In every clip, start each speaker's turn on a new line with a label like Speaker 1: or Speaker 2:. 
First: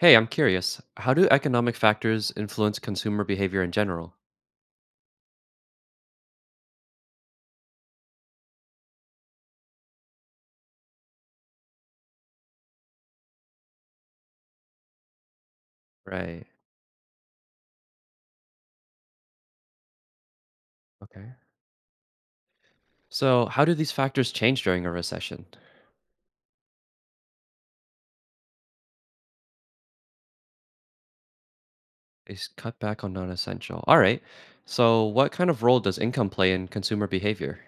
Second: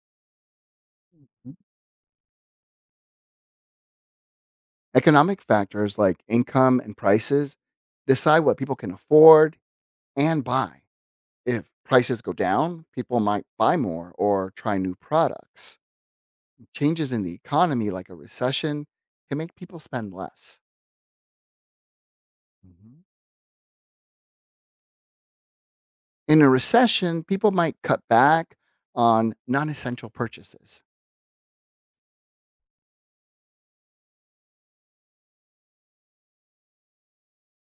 Speaker 1: Hey, I'm curious. How do
Speaker 2: Mhm.
Speaker 1: economic factors influence consumer behavior in general?
Speaker 2: Economic factors like income and prices decide what people can afford and buy. If prices go down, people might buy more or try new products.
Speaker 1: Right.
Speaker 2: Changes in the economy, like a recession, can make people spend less.
Speaker 1: Okay.
Speaker 2: Mhm.
Speaker 1: So, how do these factors change during a recession?
Speaker 2: In a recession, people might cut back on non essential purchases,
Speaker 1: Is cut back on non essential. All right. So, what kind of role does income play in consumer behavior?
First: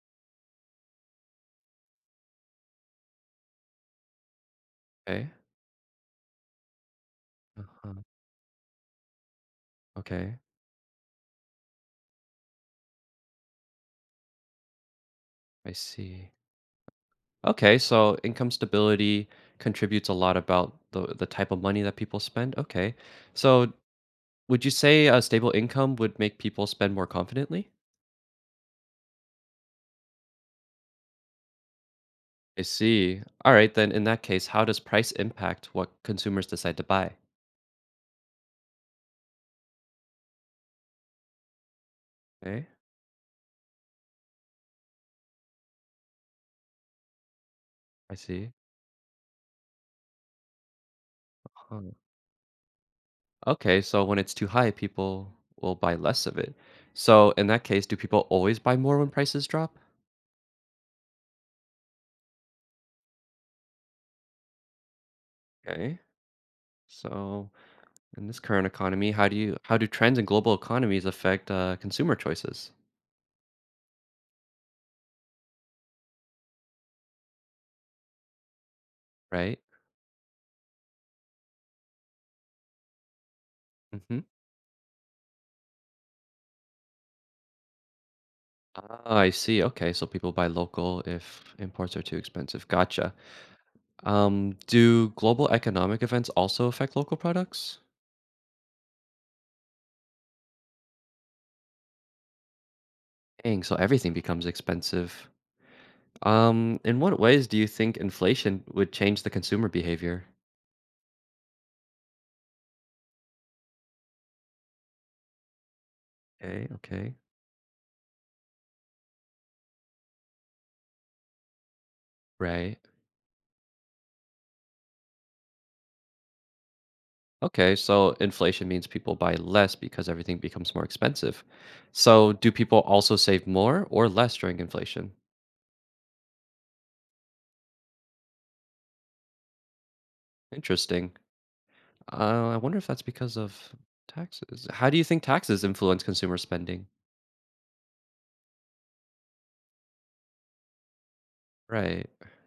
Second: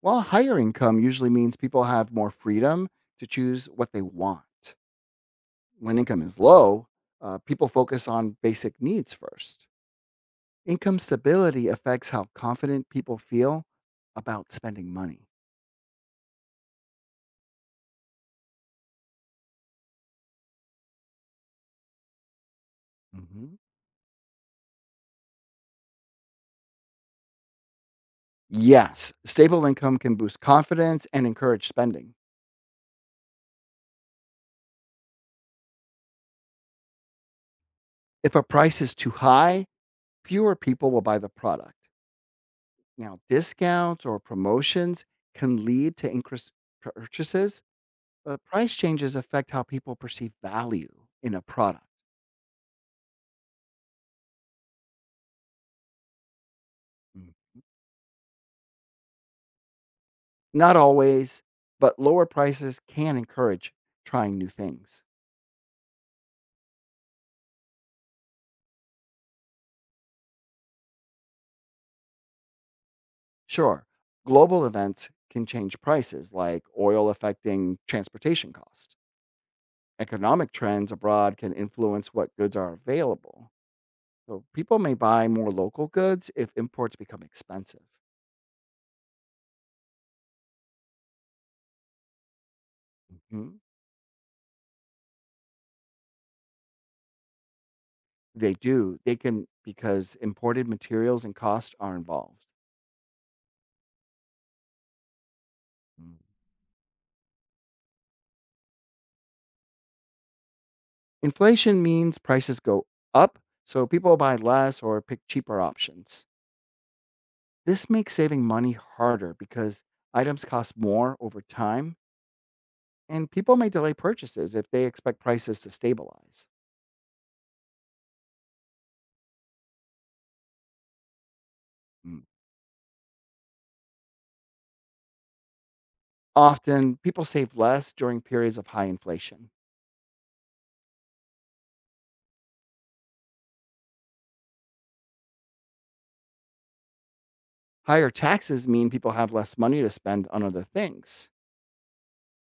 Speaker 2: while higher income usually means people have more freedom to choose what they want.
Speaker 1: Okay.
Speaker 2: When income is low, people
Speaker 1: Uh-huh.
Speaker 2: focus on basic needs first.
Speaker 1: Okay.
Speaker 2: Income stability affects how confident people feel about spending money.
Speaker 1: I see. Okay. So, income stability contributes a lot about the type of money that people spend. Okay.
Speaker 2: Hmm.
Speaker 1: So, would you say a stable income would make people spend more confidently?
Speaker 2: Yes, stable income can boost confidence and encourage spending.
Speaker 1: I see. All right, then in that case, how does price impact what consumers decide to buy?
Speaker 2: If a price is too high, fewer people will buy the product.
Speaker 1: Okay,
Speaker 2: Now, discounts or promotions can lead to increased purchases,
Speaker 1: I
Speaker 2: but
Speaker 1: see.
Speaker 2: price changes affect how people perceive value in a product.
Speaker 1: Huh. Okay, so when it's too high, people will buy less of it. So
Speaker 2: Mm.
Speaker 1: in that case, do people always buy more when prices drop?
Speaker 2: Not always, but lower prices can encourage trying new things.
Speaker 1: Okay. So in this current economy, how do trends in global economies affect consumer choices?
Speaker 2: Sure, global events can change prices, like oil affecting transportation cost.
Speaker 1: Right.
Speaker 2: Economic trends abroad can influence what goods are available.
Speaker 1: Mm-hmm.
Speaker 2: So people may buy more local goods if imports become expensive.
Speaker 1: Ah, I see. Okay, so people buy local if imports are too expensive. Gotcha.
Speaker 2: Mhm.
Speaker 1: Do global economic events also affect local products?
Speaker 2: They do. They can because imported materials and cost are involved.
Speaker 1: Dang, so everything becomes expensive.
Speaker 2: Mm.
Speaker 1: In what ways do you think inflation would change the consumer behavior?
Speaker 2: Inflation means prices go up, so people buy less or pick cheaper options.
Speaker 1: Okay, okay,
Speaker 2: This makes saving money harder because items cost more over time.
Speaker 1: right.
Speaker 2: And people may delay purchases if they expect prices to stabilize.
Speaker 1: Okay, so inflation means people buy less because everything becomes more expensive.
Speaker 2: Mm.
Speaker 1: So do people also save more or less during inflation?
Speaker 2: Often, people save less during periods of high inflation.
Speaker 1: Interesting. I wonder if that's because of taxes. How do you think taxes influence consumer spending?
Speaker 2: Higher taxes mean people have less money to spend on other things.
Speaker 1: Right.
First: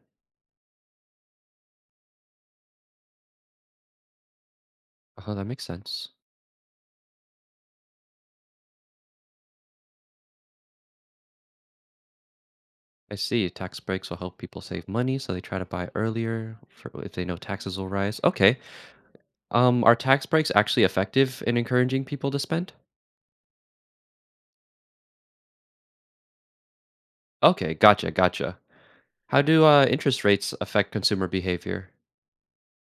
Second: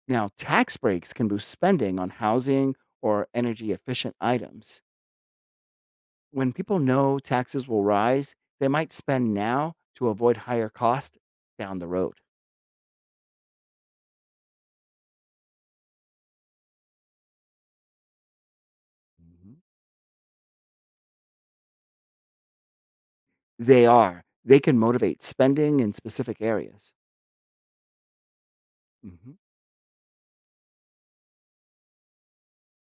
Speaker 2: Now, tax breaks can boost spending on housing or energy efficient items.
Speaker 1: Oh, that makes sense.
Speaker 2: When people know taxes will rise, they might spend now to avoid higher costs down the road.
Speaker 1: I see. Tax breaks will help people save money, so they try to buy earlier for if they know taxes will rise. Okay.
Speaker 2: Mhm.
Speaker 1: Are tax breaks actually effective in encouraging people to spend?
Speaker 2: They are. They can motivate spending in specific areas.
Speaker 1: Okay, gotcha, gotcha.
Speaker 2: Mhm.
Speaker 1: How do interest rates affect consumer behavior?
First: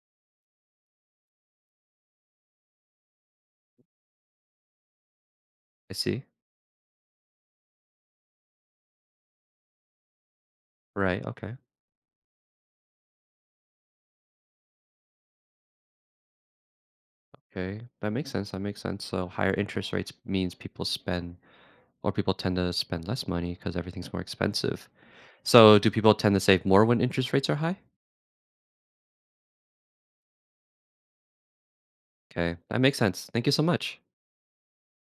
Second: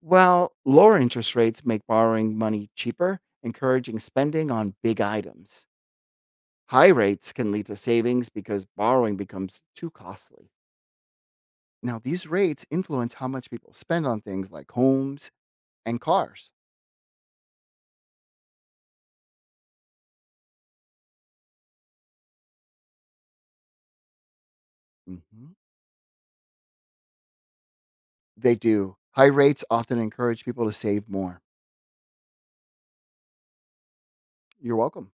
Speaker 2: Well, lower interest rates make borrowing money cheaper, encouraging spending on big items.
Speaker 1: I see.
Speaker 2: High rates can lead to savings because borrowing becomes too costly.
Speaker 1: Right. Okay.
Speaker 2: Now, these rates influence how much people spend on things like homes and cars.
Speaker 1: Okay. That makes sense. That makes sense. So higher interest rates means people spend or people tend to spend less money because everything's more expensive.
Speaker 2: Mhm.
Speaker 1: So do people tend to save more when interest rates are high?
Speaker 2: They do. High rates often encourage people to save more.
Speaker 1: Okay. That makes sense. Thank you so much.
Speaker 2: You're welcome.